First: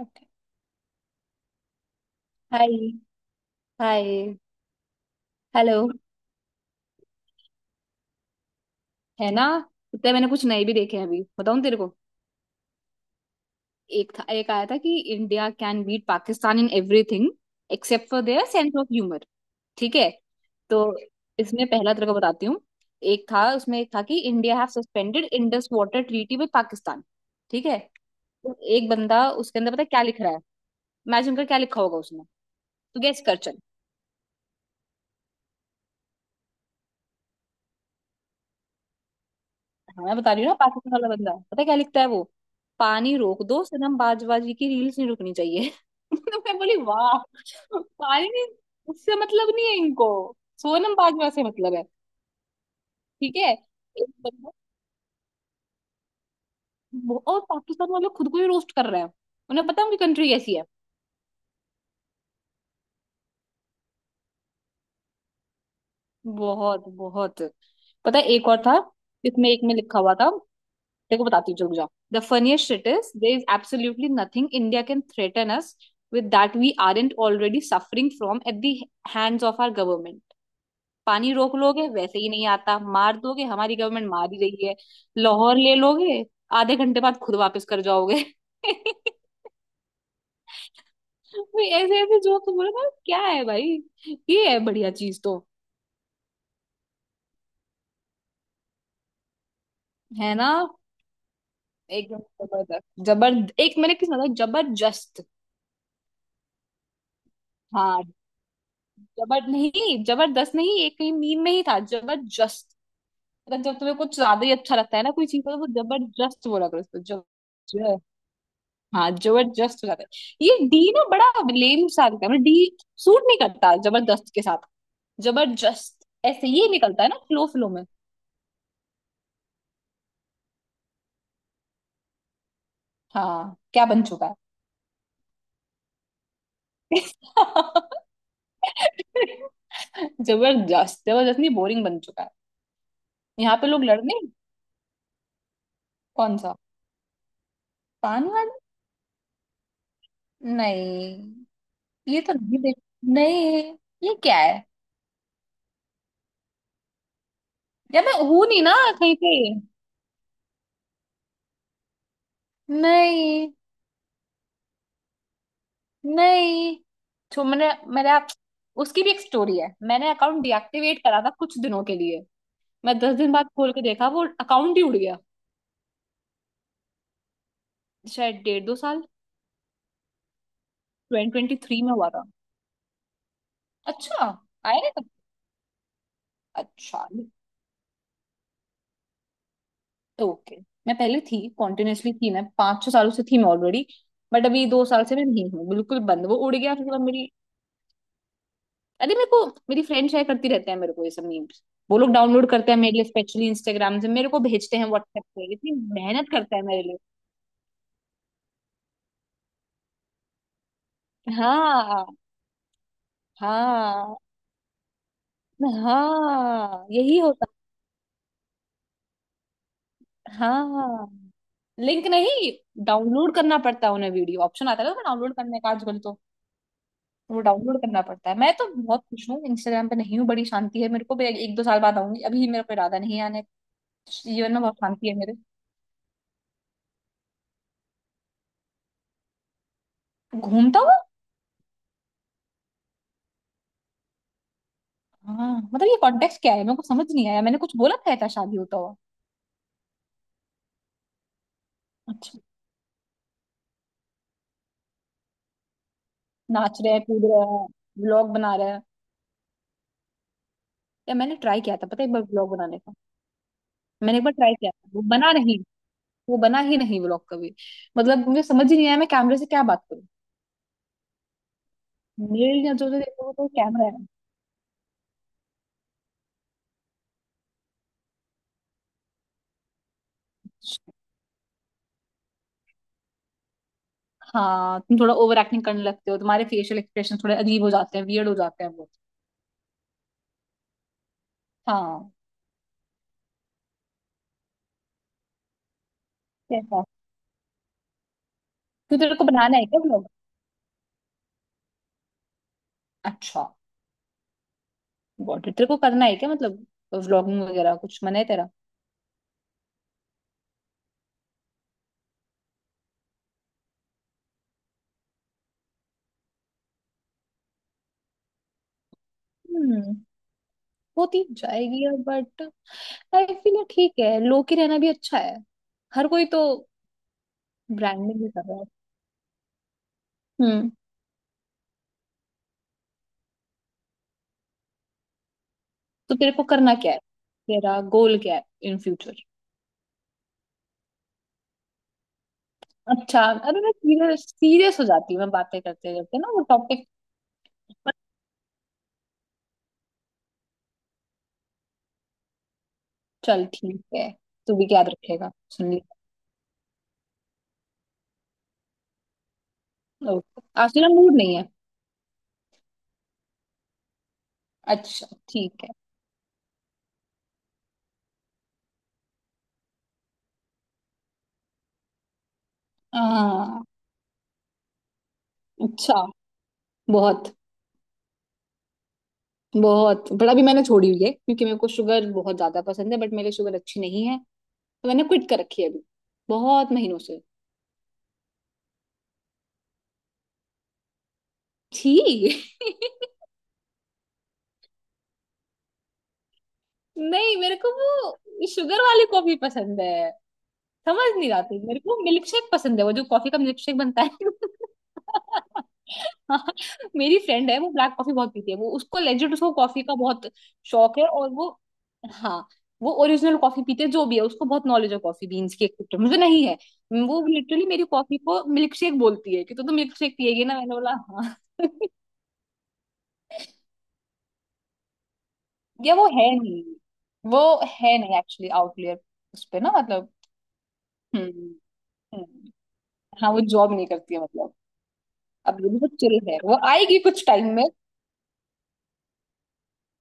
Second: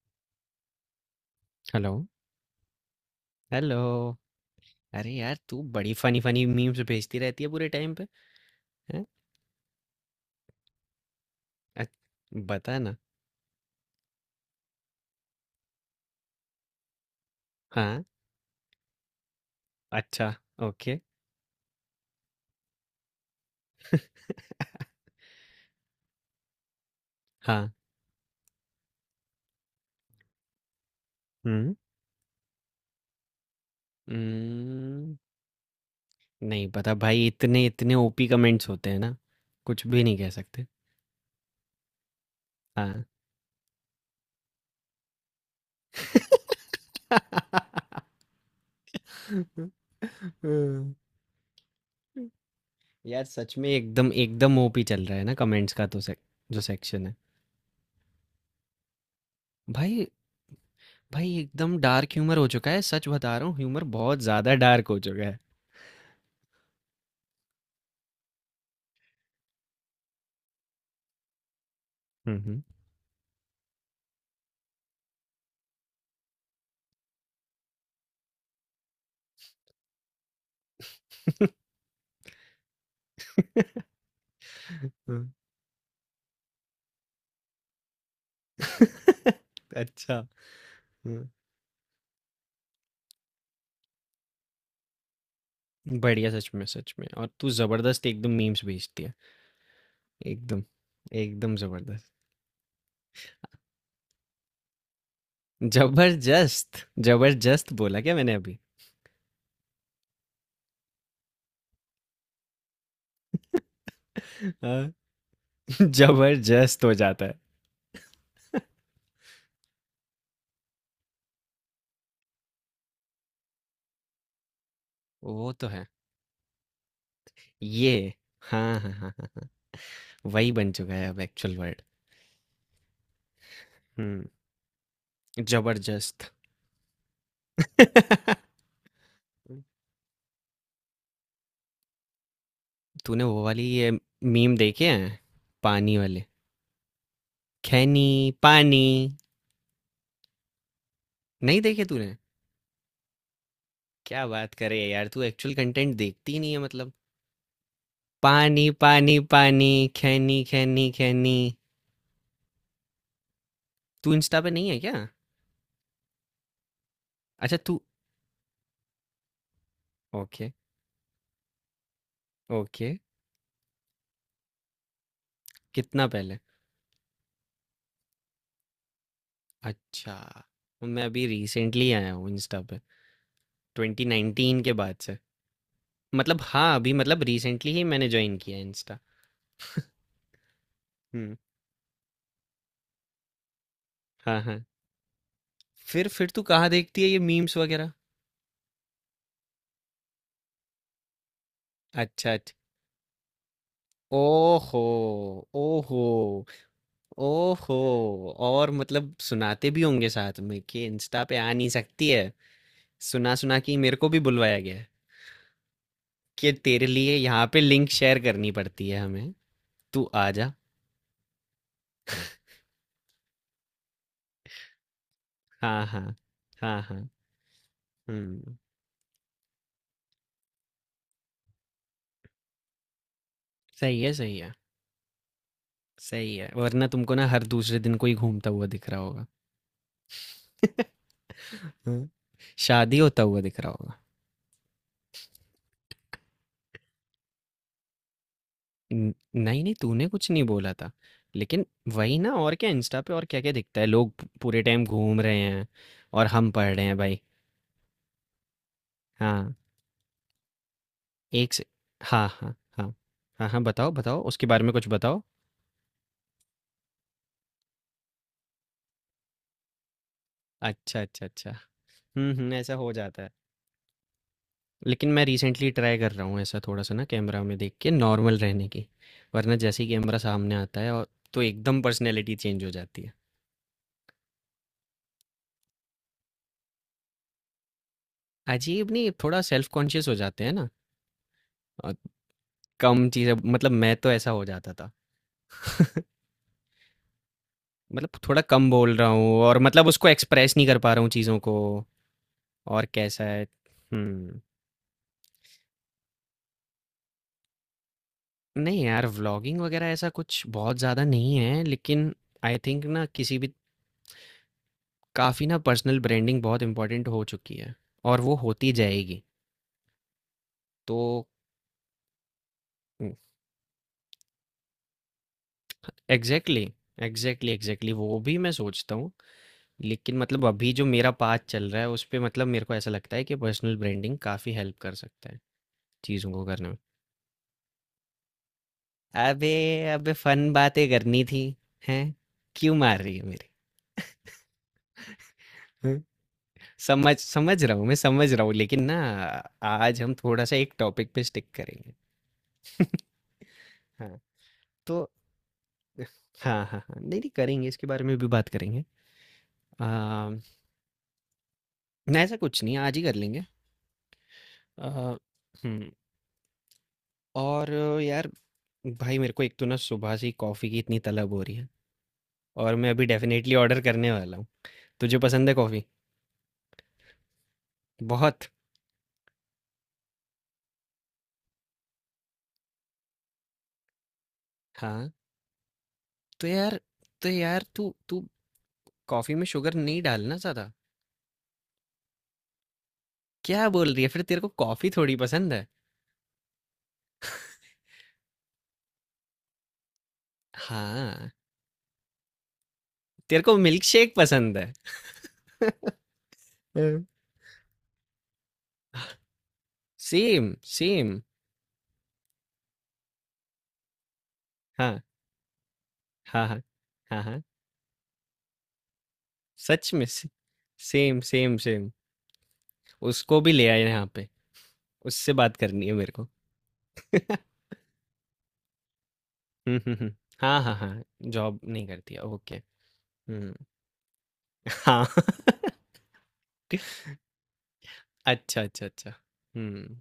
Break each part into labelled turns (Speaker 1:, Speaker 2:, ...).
Speaker 1: Okay.
Speaker 2: Hello.
Speaker 1: Hi
Speaker 2: hello.
Speaker 1: Hi.
Speaker 2: अरे यार, तू
Speaker 1: हेलो।
Speaker 2: बड़ी फ़नी-फ़नी मीम्स भेजती रहती है पूरे टाइम पे, हैं?
Speaker 1: है ना। इतने मैंने कुछ नए भी देखे हैं, अभी बताऊं तेरे
Speaker 2: अच
Speaker 1: को।
Speaker 2: बता ना।
Speaker 1: एक था, एक आया था कि India can beat Pakistan in everything
Speaker 2: हाँ,
Speaker 1: except for their sense of humour. ठीक है।
Speaker 2: अच्छा,
Speaker 1: तो
Speaker 2: ओके,
Speaker 1: इसमें पहला तेरे को बताती हूँ। एक था, उसमें एक था कि India have suspended Indus water treaty with Pakistan. ठीक
Speaker 2: हाँ,
Speaker 1: है। तो एक बंदा उसके अंदर पता है क्या लिख रहा है। इमेजिन कर क्या
Speaker 2: हुँ।
Speaker 1: लिखा होगा उसने। तू गेस कर चल।
Speaker 2: उम्म, नहीं पता भाई इतने इतने ओपी कमेंट्स होते हैं ना, कुछ भी
Speaker 1: हाँ मैं
Speaker 2: नहीं कह
Speaker 1: बता रही हूँ ना,
Speaker 2: सकते।
Speaker 1: पाकिस्तान वाला बंदा पता है क्या लिखता है वो।
Speaker 2: हाँ।
Speaker 1: पानी रोक दो सनम, बाजवाजी की रील्स नहीं रुकनी चाहिए। तो मैं बोली वाह। पानी नहीं, उससे मतलब नहीं है इनको।
Speaker 2: हुँ।
Speaker 1: सोनम बाजवा से मतलब है।
Speaker 2: यार
Speaker 1: ठीक है।
Speaker 2: सच में
Speaker 1: एक
Speaker 2: एकदम
Speaker 1: बंदा
Speaker 2: एकदम ओपी चल रहा है ना कमेंट्स का तो सेक जो सेक्शन है।
Speaker 1: और पाकिस्तान वाले खुद को ही रोस्ट कर रहे हैं। उन्हें पता है उनकी
Speaker 2: भाई
Speaker 1: कंट्री कैसी है।
Speaker 2: भाई एकदम डार्क ह्यूमर हो चुका है, सच बता रहा हूँ ह्यूमर बहुत ज़्यादा डार्क हो चुका है।
Speaker 1: बहुत बहुत। पता है एक और था। इसमें एक में लिखा हुआ था, देखो बताती हूँ, रुक जाओ। The
Speaker 2: hmm, hmm.
Speaker 1: Funniest shit is, there is absolutely nothing India can threaten us with that we aren't already suffering from at the hands of our government. पानी रोक लोगे, वैसे ही नहीं आता। मार दोगे, हमारी गवर्नमेंट मार ही रही है।
Speaker 2: हुँ।
Speaker 1: लाहौर ले लोगे, आधे घंटे बाद खुद वापस कर जाओगे।
Speaker 2: अच्छा। हुँ।
Speaker 1: भाई ऐसे ऐसे जोक्स बोले ना, क्या है भाई। ये है बढ़िया चीज तो।
Speaker 2: बढ़िया सच में और तू ज़बरदस्त एकदम मीम्स भेजती है।
Speaker 1: है ना।
Speaker 2: एकदम, एकदम ज़बरदस्त।
Speaker 1: एकदम जबरदस्त जबर एक मैंने किस, मतलब जबरदस्त।
Speaker 2: ज़बरदस्त! ज़बरदस्त बोला
Speaker 1: हाँ
Speaker 2: क्या मैंने अभी?
Speaker 1: जबर नहीं, जबरदस्त। नहीं एक कहीं मीम में ही था जबरदस्त। मतलब जब तुम्हें कुछ ज्यादा ही अच्छा
Speaker 2: हाँ।
Speaker 1: लगता है ना कोई चीज को, तो वो जबरदस्त बोला करो
Speaker 2: ज़बरदस्त हो
Speaker 1: उसको।
Speaker 2: जाता है।
Speaker 1: ज- हाँ जबरदस्त हो जाता है। ये डी ना बड़ा लेम सा लगता है, मतलब डी सूट नहीं करता जबरदस्त के साथ।
Speaker 2: वो तो है।
Speaker 1: जबरदस्त ऐसे ये निकलता है ना, फ्लो फ्लो में।
Speaker 2: ये हाँ, हाँ, हाँ, हाँ। हाँ। वही बन चुका है अब एक्चुअल वर्ड।
Speaker 1: हाँ क्या बन
Speaker 2: हुँ,
Speaker 1: चुका है।
Speaker 2: ज़बरदस्त। हुँ।
Speaker 1: जबरदस्त, जबरदस्त नहीं, बोरिंग बन चुका है।
Speaker 2: तूने वो
Speaker 1: यहाँ
Speaker 2: वाली
Speaker 1: पे लोग
Speaker 2: ये
Speaker 1: लड़ने।
Speaker 2: मीम देखे हैं? पानी वाले?
Speaker 1: कौन सा।
Speaker 2: खैनी,
Speaker 1: पान वाला।
Speaker 2: पानी।
Speaker 1: नहीं
Speaker 2: नहीं देखे तूने?
Speaker 1: ये तो नहीं देख। नहीं, ये
Speaker 2: क्या
Speaker 1: क्या है।
Speaker 2: बात करे यार तू एक्चुअल कंटेंट देखती ही नहीं है मतलब।
Speaker 1: यार मैं हूं नहीं
Speaker 2: पानी
Speaker 1: ना कहीं
Speaker 2: पानी
Speaker 1: पे।
Speaker 2: पानी। खैनी खैनी खैनी।
Speaker 1: नहीं।
Speaker 2: तू इंस्टा पे नहीं है क्या?
Speaker 1: नहीं तो
Speaker 2: अच्छा
Speaker 1: मैंने
Speaker 2: तू।
Speaker 1: मेरा, उसकी भी एक स्टोरी है। मैंने अकाउंट
Speaker 2: ओके,
Speaker 1: डीएक्टिवेट करा था कुछ दिनों के लिए।
Speaker 2: ओके।
Speaker 1: मैं 10 दिन बाद खोल के देखा, वो अकाउंट ही उड़ गया।
Speaker 2: कितना पहले?
Speaker 1: शायद डेढ़ दो साल।
Speaker 2: अच्छा, मैं अभी
Speaker 1: 2023
Speaker 2: रिसेंटली
Speaker 1: में हुआ
Speaker 2: आया
Speaker 1: था।
Speaker 2: हूँ इंस्टा पे
Speaker 1: अच्छा
Speaker 2: 2019 के
Speaker 1: आया नहीं
Speaker 2: बाद
Speaker 1: तब।
Speaker 2: से। मतलब हाँ अभी
Speaker 1: अच्छा।
Speaker 2: मतलब रिसेंटली ही मैंने ज्वाइन किया है इंस्टा।
Speaker 1: तो ओके। मैं पहले
Speaker 2: हम्म।
Speaker 1: थी, कॉन्टिन्यूअसली थी, मैं पाँच छह सालों से थी मैं ऑलरेडी।
Speaker 2: हाँ
Speaker 1: बट
Speaker 2: हाँ।
Speaker 1: अभी 2 साल से मैं नहीं हूँ, बिल्कुल बंद।
Speaker 2: फिर
Speaker 1: वो
Speaker 2: तू
Speaker 1: उड़
Speaker 2: कहाँ
Speaker 1: गया फिर
Speaker 2: देखती है ये
Speaker 1: मेरी।
Speaker 2: मीम्स वगैरह?
Speaker 1: अरे मेरे को मेरी फ्रेंड शेयर करती रहते हैं मेरे को ये सब मीम्स। वो लोग
Speaker 2: अच्छा
Speaker 1: डाउनलोड
Speaker 2: अच्छा।
Speaker 1: करते हैं मेरे लिए, स्पेशली इंस्टाग्राम से मेरे को भेजते
Speaker 2: ओहो
Speaker 1: हैं व्हाट्सएप पे। इतनी
Speaker 2: ओहो
Speaker 1: मेहनत करता है मेरे लिए।
Speaker 2: ओहो। और मतलब सुनाते भी होंगे साथ में कि इंस्टा पे आ नहीं
Speaker 1: हाँ।
Speaker 2: सकती है। सुना सुना कि मेरे को
Speaker 1: हाँ
Speaker 2: भी बुलवाया गया है कि तेरे
Speaker 1: हाँ
Speaker 2: लिए
Speaker 1: यही होता।
Speaker 2: यहाँ पे लिंक शेयर करनी पड़ती है हमें। तू आ जा।
Speaker 1: हाँ लिंक नहीं, डाउनलोड करना पड़ता है उन्हें। वीडियो ऑप्शन आता है ना डाउनलोड करने का
Speaker 2: हाँ
Speaker 1: आजकल
Speaker 2: हाँ
Speaker 1: तो।
Speaker 2: हाँ हाँ।
Speaker 1: वो डाउनलोड करना पड़ता है। मैं
Speaker 2: हम्म।
Speaker 1: तो बहुत खुश हूँ इंस्टाग्राम पे नहीं हूँ, बड़ी शांति है। मेरे को भी एक दो साल बाद आऊंगी, अभी मेरा कोई इरादा नहीं है आने
Speaker 2: सही है
Speaker 1: का।
Speaker 2: सही है
Speaker 1: जीवन में बहुत शांति है मेरे।
Speaker 2: सही है। वरना तुमको ना हर दूसरे दिन कोई घूमता हुआ दिख रहा होगा।
Speaker 1: घूमता हूँ।
Speaker 2: हाँ। शादी होता हुआ दिख रहा होगा।
Speaker 1: हाँ मतलब ये कॉन्टेक्स्ट क्या है मेरे को समझ नहीं आया, मैंने कुछ बोला था ऐसा शादी होता हुआ।
Speaker 2: नहीं नहीं तूने कुछ नहीं बोला था, लेकिन वही ना।
Speaker 1: अच्छा।
Speaker 2: और क्या इंस्टा पे, और क्या क्या दिखता है, लोग पूरे टाइम घूम रहे हैं, और हम पढ़
Speaker 1: नाच
Speaker 2: रहे
Speaker 1: रहे
Speaker 2: हैं
Speaker 1: हैं,
Speaker 2: भाई।
Speaker 1: कूद रहे हैं, व्लॉग बना रहे हैं।
Speaker 2: हाँ।
Speaker 1: या मैंने
Speaker 2: एक
Speaker 1: ट्राई
Speaker 2: से।
Speaker 1: किया था, पता है, एक बार
Speaker 2: हाँ,
Speaker 1: व्लॉग
Speaker 2: हाँ,
Speaker 1: बनाने का।
Speaker 2: हाँ। हाँ, हाँ, बताओ,
Speaker 1: मैंने
Speaker 2: बताओ,
Speaker 1: एक बार
Speaker 2: उसके
Speaker 1: ट्राई
Speaker 2: बारे
Speaker 1: किया
Speaker 2: में कुछ
Speaker 1: था, वो
Speaker 2: बताओ।
Speaker 1: बना नहीं। वो बना ही नहीं व्लॉग कभी। मतलब मुझे समझ ही नहीं आया मैं कैमरे से क्या बात करूँ।
Speaker 2: अच्छा, अच्छा, अच्छा। हुँ, हुँ,
Speaker 1: मेल या
Speaker 2: ऐसा
Speaker 1: जो
Speaker 2: हो
Speaker 1: जो
Speaker 2: जाता
Speaker 1: देखो
Speaker 2: है।
Speaker 1: वो तो कैमरा है।
Speaker 2: लेकिन मैं रिसेंटली ट्राई कर रहा हूँ ऐसा थोड़ा-सा ना, कैमरा में देख के नॉर्मल रहने की, वरना जैसे ही कैमरा सामने आता है, और तो एकदम पर्सनैलिटी चेंज हो जाती है।
Speaker 1: हाँ तुम थोड़ा ओवर एक्टिंग करने लगते हो, तुम्हारे फेशियल एक्सप्रेशन थोड़े अजीब हो जाते हैं, वियर्ड हो जाते हैं वो।
Speaker 2: अजीब नहीं, थोड़ा सेल्फ कॉन्शियस हो जाते हैं ना। अ,
Speaker 1: हाँ।
Speaker 2: कम चीज़ें, मतलब मैं तो ऐसा हो जाता था।
Speaker 1: कैसा।
Speaker 2: मतलब थोड़ा कम बोल
Speaker 1: क्यों
Speaker 2: रहा
Speaker 1: तेरे को
Speaker 2: हूँ,
Speaker 1: बनाना
Speaker 2: और
Speaker 1: है क्या
Speaker 2: मतलब
Speaker 1: व्लॉग।
Speaker 2: उसको एक्सप्रेस नहीं कर पा रहा हूँ चीज़ों को। और कैसा है।
Speaker 1: अच्छा।
Speaker 2: हुँ।
Speaker 1: Got it. तेरे को करना है क्या मतलब, व्लॉगिंग वगैरह कुछ मन है तेरा।
Speaker 2: नहीं यार, व्लॉगिंग वगैरह ऐसा कुछ बहुत ज़्यादा नहीं है, लेकिन आई थिंक ना किसी भी, काफ़ी ना पर्सनल ब्रांडिंग बहुत इम्पोर्टेंट हो चुकी है, और वो होती जाएगी,
Speaker 1: हम्म। होती
Speaker 2: तो।
Speaker 1: जाएगी अब, बट आई फील ठीक है, लो की रहना भी अच्छा है। हर कोई तो
Speaker 2: एग्जैक्टली। एग्जैक्टली एग्जैक्टली वो
Speaker 1: ब्रांडिंग भी
Speaker 2: भी
Speaker 1: कर
Speaker 2: मैं
Speaker 1: रहा है।
Speaker 2: सोचता हूँ। लेकिन मतलब
Speaker 1: हम्म।
Speaker 2: अभी जो मेरा पाथ चल रहा है उस पे, मतलब मेरे को ऐसा लगता है कि पर्सनल ब्रांडिंग काफ़ी हेल्प कर सकता है
Speaker 1: तो
Speaker 2: चीज़ों
Speaker 1: तेरे को
Speaker 2: को करने
Speaker 1: करना
Speaker 2: में।
Speaker 1: क्या है, तेरा गोल क्या है इन फ्यूचर।
Speaker 2: अबे अबे फन बातें करनी थी। हैं? क्यों मार रही
Speaker 1: अच्छा।
Speaker 2: है?
Speaker 1: अरे मैं सीरियस सीरियस हो जाती हूँ, मैं बातें करते
Speaker 2: मेरी
Speaker 1: करते ना वो टॉपिक
Speaker 2: समझ समझ रहा हूँ,
Speaker 1: पर।
Speaker 2: मैं समझ रहा हूँ लेकिन ना, आज हम थोड़ा-सा एक टॉपिक पे स्टिक करेंगे।
Speaker 1: चल ठीक है।
Speaker 2: हाँ,
Speaker 1: तू भी याद
Speaker 2: तो।
Speaker 1: रखेगा, सुन लिया।
Speaker 2: हाँ, हाँ, हाँ। नहीं, नहीं, करेंगे, इसके बारे में भी बात करेंगे। ना
Speaker 1: ओके आज तेरा मूड नहीं है।
Speaker 2: ऐसा कुछ नहीं, आज ही कर लेंगे।
Speaker 1: अच्छा।
Speaker 2: अ,
Speaker 1: ठीक है।
Speaker 2: हुँ, और यार, भाई मेरे को एक तो ना सुबह से ही कॉफ़ी की इतनी तलब हो रही है, और मैं अभी डेफ़िनेटली
Speaker 1: हाँ।
Speaker 2: ऑर्डर करने वाला हूँ। तुझे पसंद है कॉफ़ी?
Speaker 1: अच्छा। बहुत।
Speaker 2: बहुत।
Speaker 1: बहुत बड़ा भी मैंने छोड़ी हुई है क्योंकि मेरे को शुगर बहुत ज्यादा पसंद है, बट मेरे शुगर अच्छी नहीं है। तो मैंने
Speaker 2: हाँ,
Speaker 1: क्विट कर रखी है अभी,
Speaker 2: तो
Speaker 1: बहुत
Speaker 2: यार
Speaker 1: महीनों से।
Speaker 2: तो यार तू तू कॉफ़ी में शुगर नहीं डालना ज़्यादा।
Speaker 1: छी।
Speaker 2: क्या बोल रही है? फिर तेरे को कॉफ़ी थोड़ी पसंद है।
Speaker 1: नहीं मेरे को वो शुगर वाली कॉफी पसंद है। समझ
Speaker 2: हाँ।
Speaker 1: नहीं आती मेरे को, मिल्क शेक पसंद है, वो जो कॉफी का
Speaker 2: तेरे को
Speaker 1: मिल्क शेक
Speaker 2: मिल्क
Speaker 1: बनता
Speaker 2: शेक
Speaker 1: है।
Speaker 2: पसंद है।
Speaker 1: हाँ,
Speaker 2: हाँ,
Speaker 1: मेरी फ्रेंड है, वो ब्लैक कॉफी बहुत पीती है। वो उसको लेजिट उसको कॉफी का बहुत
Speaker 2: सेम
Speaker 1: शौक है
Speaker 2: सेम।
Speaker 1: और वो। हाँ वो ओरिजिनल कॉफी पीते हैं, जो भी है उसको बहुत नॉलेज है
Speaker 2: हाँ
Speaker 1: कॉफी बीन्स की, एक्सेप्ट मुझे नहीं
Speaker 2: हाँ
Speaker 1: है।
Speaker 2: हाँ
Speaker 1: वो
Speaker 2: हाँ हाँ,
Speaker 1: लिटरली मेरी कॉफी को मिल्क शेक बोलती है कि तो
Speaker 2: सच
Speaker 1: मिल्क
Speaker 2: में
Speaker 1: शेक
Speaker 2: से,
Speaker 1: पिएगी ना, मैंने बोला
Speaker 2: सेम
Speaker 1: हाँ।
Speaker 2: Same same. उसको भी ले आए यहाँ पे, उससे बात करनी है
Speaker 1: ये वो
Speaker 2: मेरे को।
Speaker 1: है नहीं, वो है नहीं एक्चुअली। आउटलेयर उस पे ना, मतलब।
Speaker 2: हम्म। हाँ हाँ हाँ।
Speaker 1: हम्म
Speaker 2: जॉब नहीं करती है,
Speaker 1: हम्म,
Speaker 2: ओके।
Speaker 1: हाँ वो
Speaker 2: हम्म,
Speaker 1: जॉब नहीं करती है मतलब।
Speaker 2: हाँ।
Speaker 1: अब ये बहुत चिल है, वो आएगी कुछ टाइम में।
Speaker 2: अच्छा अच्छा अच्छा। हम्म।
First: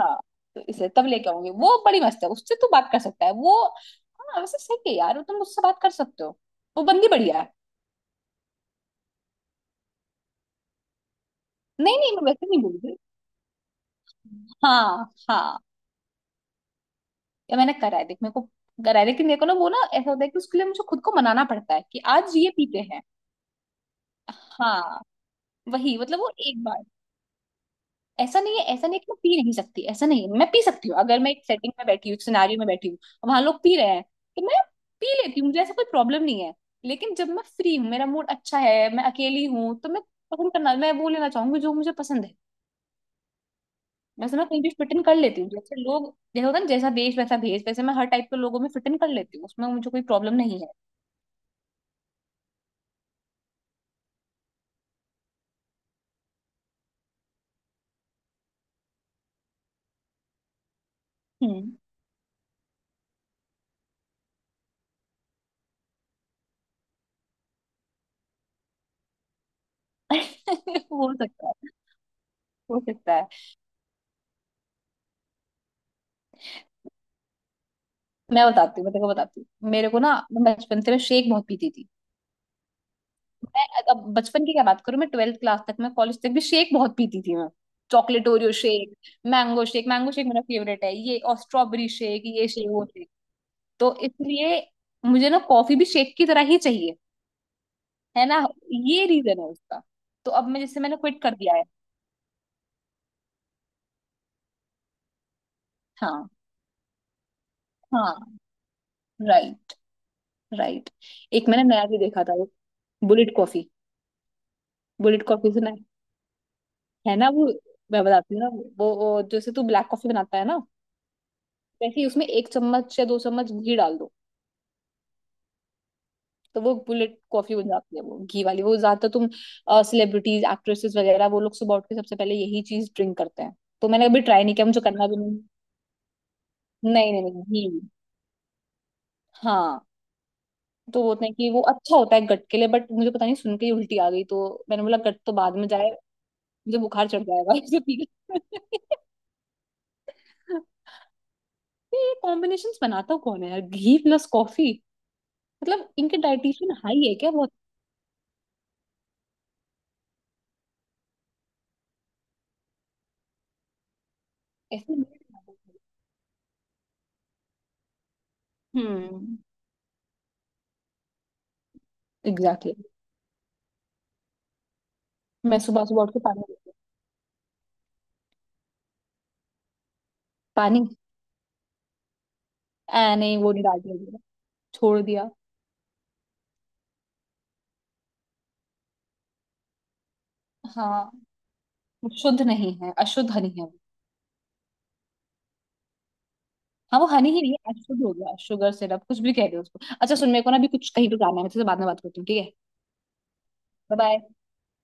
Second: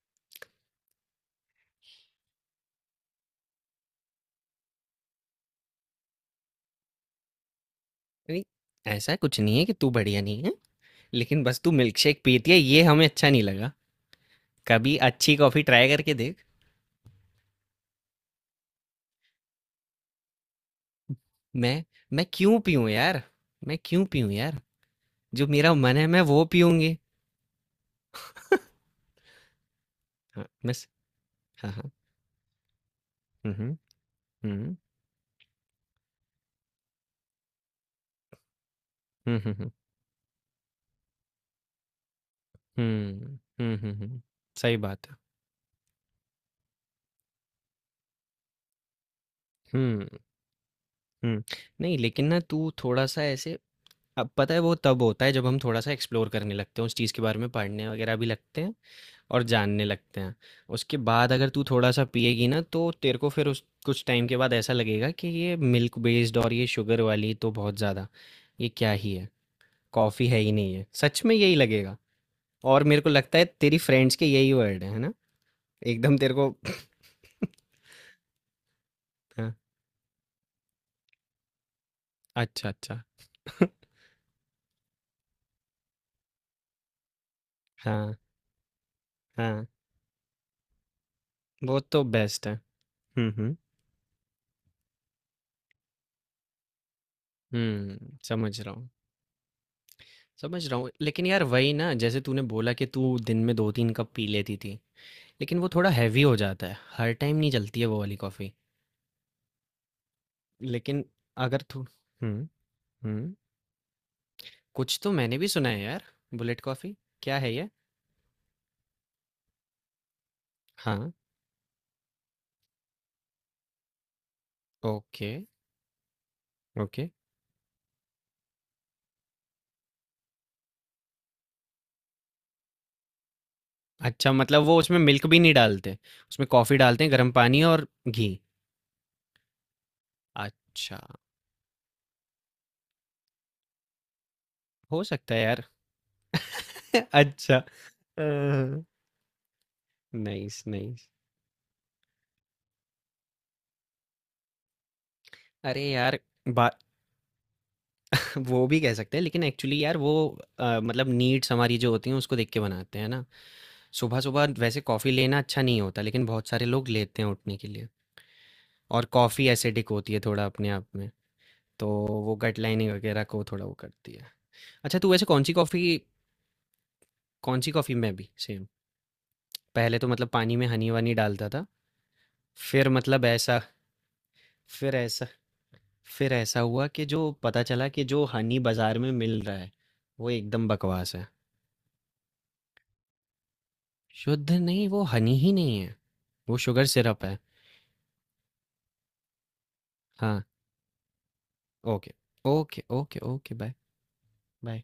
Speaker 1: हाँ तो इसे तब लेके आऊंगी, वो बड़ी मस्त है, उससे तू बात कर सकता है वो। हाँ वैसे सही है यार, तुम उससे बात कर सकते हो, वो बंदी बढ़िया है।
Speaker 2: नहीं, ऐसा कुछ नहीं है कि तू बढ़िया नहीं है, लेकिन बस तू
Speaker 1: नहीं
Speaker 2: मिल्क
Speaker 1: नहीं,
Speaker 2: शेक
Speaker 1: मैं वैसे
Speaker 2: पीती है,
Speaker 1: नहीं बोल
Speaker 2: ये
Speaker 1: रही।
Speaker 2: हमें अच्छा नहीं लगा। कभी
Speaker 1: हाँ
Speaker 2: अच्छी
Speaker 1: हाँ।
Speaker 2: कॉफी ट्राई करके देख।
Speaker 1: ये मैंने करा है, देख मेरे को करा है, लेकिन मेरे को ना वो ना ऐसा होता है कि उसके लिए मुझे खुद को मनाना पड़ता है
Speaker 2: मैं
Speaker 1: कि
Speaker 2: मैं
Speaker 1: आज ये
Speaker 2: क्यों
Speaker 1: पीते
Speaker 2: पीऊँ
Speaker 1: हैं।
Speaker 2: यार, मैं क्यों पीऊँ यार,
Speaker 1: हाँ
Speaker 2: जो मेरा मन
Speaker 1: वही
Speaker 2: है
Speaker 1: मतलब
Speaker 2: मैं
Speaker 1: वो
Speaker 2: वो
Speaker 1: एक बार।
Speaker 2: पीऊँगी।
Speaker 1: ऐसा नहीं है, ऐसा नहीं है कि मैं पी नहीं सकती, ऐसा नहीं है,
Speaker 2: हाँ,
Speaker 1: मैं पी
Speaker 2: बस।
Speaker 1: सकती हूँ अगर मैं एक
Speaker 2: हाँ,
Speaker 1: सेटिंग में
Speaker 2: हाँ।
Speaker 1: बैठी हूँ, एक सिनारियो में बैठी हूँ और वहां
Speaker 2: हुँ,
Speaker 1: लोग
Speaker 2: हुँ।
Speaker 1: पी रहे हैं तो मैं
Speaker 2: हुँ,
Speaker 1: पी लेती हूँ, मुझे ऐसा कोई प्रॉब्लम नहीं है। लेकिन जब मैं फ्री हूँ, मेरा मूड अच्छा है, मैं
Speaker 2: हुँ,
Speaker 1: अकेली
Speaker 2: हुँ, हुँ।
Speaker 1: हूँ, तो मैं पसंद करना, मैं वो लेना चाहूंगी जो मुझे पसंद है।
Speaker 2: हुँ, हुँ, हुँ, हुँ।
Speaker 1: वैसे मैं कहीं भी
Speaker 2: सही
Speaker 1: फिट इन
Speaker 2: बात
Speaker 1: कर
Speaker 2: है।
Speaker 1: लेती हूँ, जैसे लोग, जैसे होता है ना, जैसा देश वैसा भेष, वैसे मैं हर टाइप के लोगों में फिट इन कर लेती हूँ, उसमें मुझे कोई
Speaker 2: हुँ,
Speaker 1: प्रॉब्लम नहीं है।
Speaker 2: हुँ। नहीं लेकिन ना तू थोड़ा-सा ऐसे। अब पता है वो तब होता है जब हम थोड़ा-सा एक्सप्लोर करने लगते हैं, उस चीज़ के बारे में पढ़ने वग़ैरह भी लगते हैं, और जानने लगते हैं। उसके बाद अगर तू
Speaker 1: हम्म।
Speaker 2: थोड़ा-सा पिएगी ना, तो तेरे को फिर उस कुछ टाइम के बाद ऐसा लगेगा कि ये मिल्क बेस्ड और ये शुगर वाली तो बहुत ज़्यादा, ये क्या ही है? कॉफ़ी है ही नहीं है।
Speaker 1: हो
Speaker 2: सच में
Speaker 1: सकता
Speaker 2: यही
Speaker 1: है।
Speaker 2: लगेगा।
Speaker 1: हो
Speaker 2: और मेरे को
Speaker 1: सकता है।
Speaker 2: लगता है तेरी फ्रेंड्स के यही वर्ड है ना? एकदम तेरे को।
Speaker 1: मैं बताती हूँ, मैं तेरे को बताती
Speaker 2: हाँ,
Speaker 1: हूँ, मेरे को ना, मैं बचपन से मैं शेक बहुत पीती थी
Speaker 2: अच्छा अच्छा।
Speaker 1: मैं। अब बचपन की क्या बात करूं, मैं ट्वेल्थ क्लास तक, मैं कॉलेज तक भी शेक बहुत पीती थी मैं।
Speaker 2: हाँ
Speaker 1: चॉकलेट ओरियो शेक, मैंगो
Speaker 2: हाँ,
Speaker 1: शेक, मैंगो शेक मेरा फेवरेट है ये, और
Speaker 2: वो
Speaker 1: स्ट्रॉबेरी
Speaker 2: तो
Speaker 1: शेक,
Speaker 2: बेस्ट
Speaker 1: ये
Speaker 2: है।
Speaker 1: शेक वो शेक।
Speaker 2: हम्म हम्म
Speaker 1: तो इसलिए मुझे ना कॉफी भी शेक की तरह ही चाहिए।
Speaker 2: हम्म,
Speaker 1: है ना।
Speaker 2: समझ रहा हूँ।
Speaker 1: ये रीजन है उसका। तो अब मैं,
Speaker 2: समझ रहा
Speaker 1: जैसे
Speaker 2: हूँ
Speaker 1: मैंने क्विट
Speaker 2: लेकिन
Speaker 1: कर
Speaker 2: यार,
Speaker 1: दिया है।
Speaker 2: वही ना, जैसे तूने बोला कि तू दिन में दो तीन कप पी लेती थी, लेकिन वो थोड़ा हैवी
Speaker 1: हाँ
Speaker 2: हो जाता है, हर टाइम नहीं चलती है वो वाली
Speaker 1: हाँ।
Speaker 2: कॉफ़ी।
Speaker 1: Right right.
Speaker 2: लेकिन
Speaker 1: एक
Speaker 2: अगर
Speaker 1: मैंने
Speaker 2: तू।
Speaker 1: नया भी देखा था
Speaker 2: हम्म
Speaker 1: वो,
Speaker 2: हम्म।
Speaker 1: Bullet coffee.
Speaker 2: कुछ तो
Speaker 1: बुलेट
Speaker 2: मैंने भी
Speaker 1: कॉफी
Speaker 2: सुना
Speaker 1: सुना है
Speaker 2: है यार, बुलेट कॉफ़ी।
Speaker 1: है ना
Speaker 2: क्या
Speaker 1: वो।
Speaker 2: है ये?
Speaker 1: मैं बताती हूँ ना वो जैसे तू ब्लैक कॉफी बनाता है ना,
Speaker 2: हाँ।
Speaker 1: वैसे ही उसमें 1 चम्मच या 2 चम्मच घी डाल दो।
Speaker 2: ओके,
Speaker 1: तो वो
Speaker 2: ओके।
Speaker 1: बुलेट कॉफी बन जाती है, वो घी वाली। वो ज्यादातर तुम सेलिब्रिटीज, एक्ट्रेसेस वगैरह, वो लोग सुबह उठ के सबसे पहले यही चीज ड्रिंक करते हैं। तो मैंने कभी
Speaker 2: अच्छा,
Speaker 1: ट्राई नहीं
Speaker 2: मतलब
Speaker 1: किया,
Speaker 2: वो
Speaker 1: मुझे
Speaker 2: उसमें
Speaker 1: करना भी
Speaker 2: मिल्क भी
Speaker 1: नहीं।
Speaker 2: नहीं डालते? उसमें कॉफ़ी डालते हैं,
Speaker 1: नहीं नहीं
Speaker 2: गर्म
Speaker 1: नहीं,
Speaker 2: पानी
Speaker 1: घी,
Speaker 2: और घी?
Speaker 1: हाँ।
Speaker 2: अच्छा,
Speaker 1: तो वो होता है कि वो अच्छा होता है गट के लिए, बट मुझे पता नहीं सुन के ही उल्टी आ गई, तो मैंने बोला
Speaker 2: हो
Speaker 1: गट तो
Speaker 2: सकता है
Speaker 1: बाद
Speaker 2: यार।
Speaker 1: में जाए, मुझे बुखार चढ़ जाएगा।
Speaker 2: अच्छा।
Speaker 1: इसे पी
Speaker 2: अ,
Speaker 1: के।
Speaker 2: Nice, nice.
Speaker 1: ये कॉम्बिनेशन बनाता कौन है यार, घी प्लस कॉफी,
Speaker 2: अरे
Speaker 1: मतलब इनके
Speaker 2: यार, बा
Speaker 1: डाइटिशियन हाई है क्या बहुत।
Speaker 2: वो भी कह सकते हैं, लेकिन एक्चुअली यार वो, मतलब नीड्स हमारी जो होती हैं, उसको देख के बनाते हैं, है ना? सुबह-सुबह वैसे
Speaker 1: ऐसे नहीं
Speaker 2: कॉफ़ी लेना
Speaker 1: बनाते।
Speaker 2: अच्छा नहीं होता, लेकिन बहुत सारे लोग लेते हैं उठने के लिए। और
Speaker 1: हम्म।
Speaker 2: कॉफ़ी एसिडिक होती है थोड़ा अपने आप में, तो वो गट
Speaker 1: एग्जैक्टली।
Speaker 2: लाइनिंग वगैरह को थोड़ा वो करती है। अच्छा, तू वैसे कौन-सी
Speaker 1: मैं सुबह
Speaker 2: कॉफ़ी
Speaker 1: सुबह उठ के पानी।
Speaker 2: कौन-सी कॉफ़ी में अभी सेम? पहले तो मतलब पानी में
Speaker 1: पानी।
Speaker 2: हनी-वनी डालता था। फिर
Speaker 1: ऐ
Speaker 2: मतलब
Speaker 1: नहीं, वो
Speaker 2: ऐसा
Speaker 1: नहीं डाल दिया,
Speaker 2: फिर
Speaker 1: छोड़
Speaker 2: ऐसा
Speaker 1: दिया।
Speaker 2: फिर ऐसा हुआ कि जो पता चला कि जो हनी बाज़ार में मिल रहा है, वो एकदम
Speaker 1: हाँ
Speaker 2: बकवास है।
Speaker 1: वो शुद्ध नहीं है, अशुद्ध हनी है वो।
Speaker 2: शुद्ध नहीं, वो हनी ही नहीं है, वो शुगर
Speaker 1: हाँ वो
Speaker 2: सिरप
Speaker 1: हनी
Speaker 2: है।
Speaker 1: ही नहीं है, अशुद्ध हो गया, शुगर सिरप, कुछ भी कह दे उसको। अच्छा सुन,
Speaker 2: हाँ,
Speaker 1: मेरे को ना अभी कुछ कहीं पे जाना है, मैं तुझसे बाद में बात
Speaker 2: ओके,
Speaker 1: करती हूँ, ठीक है।
Speaker 2: Okay, okay, okay, bye,
Speaker 1: bye bye.
Speaker 2: Bye.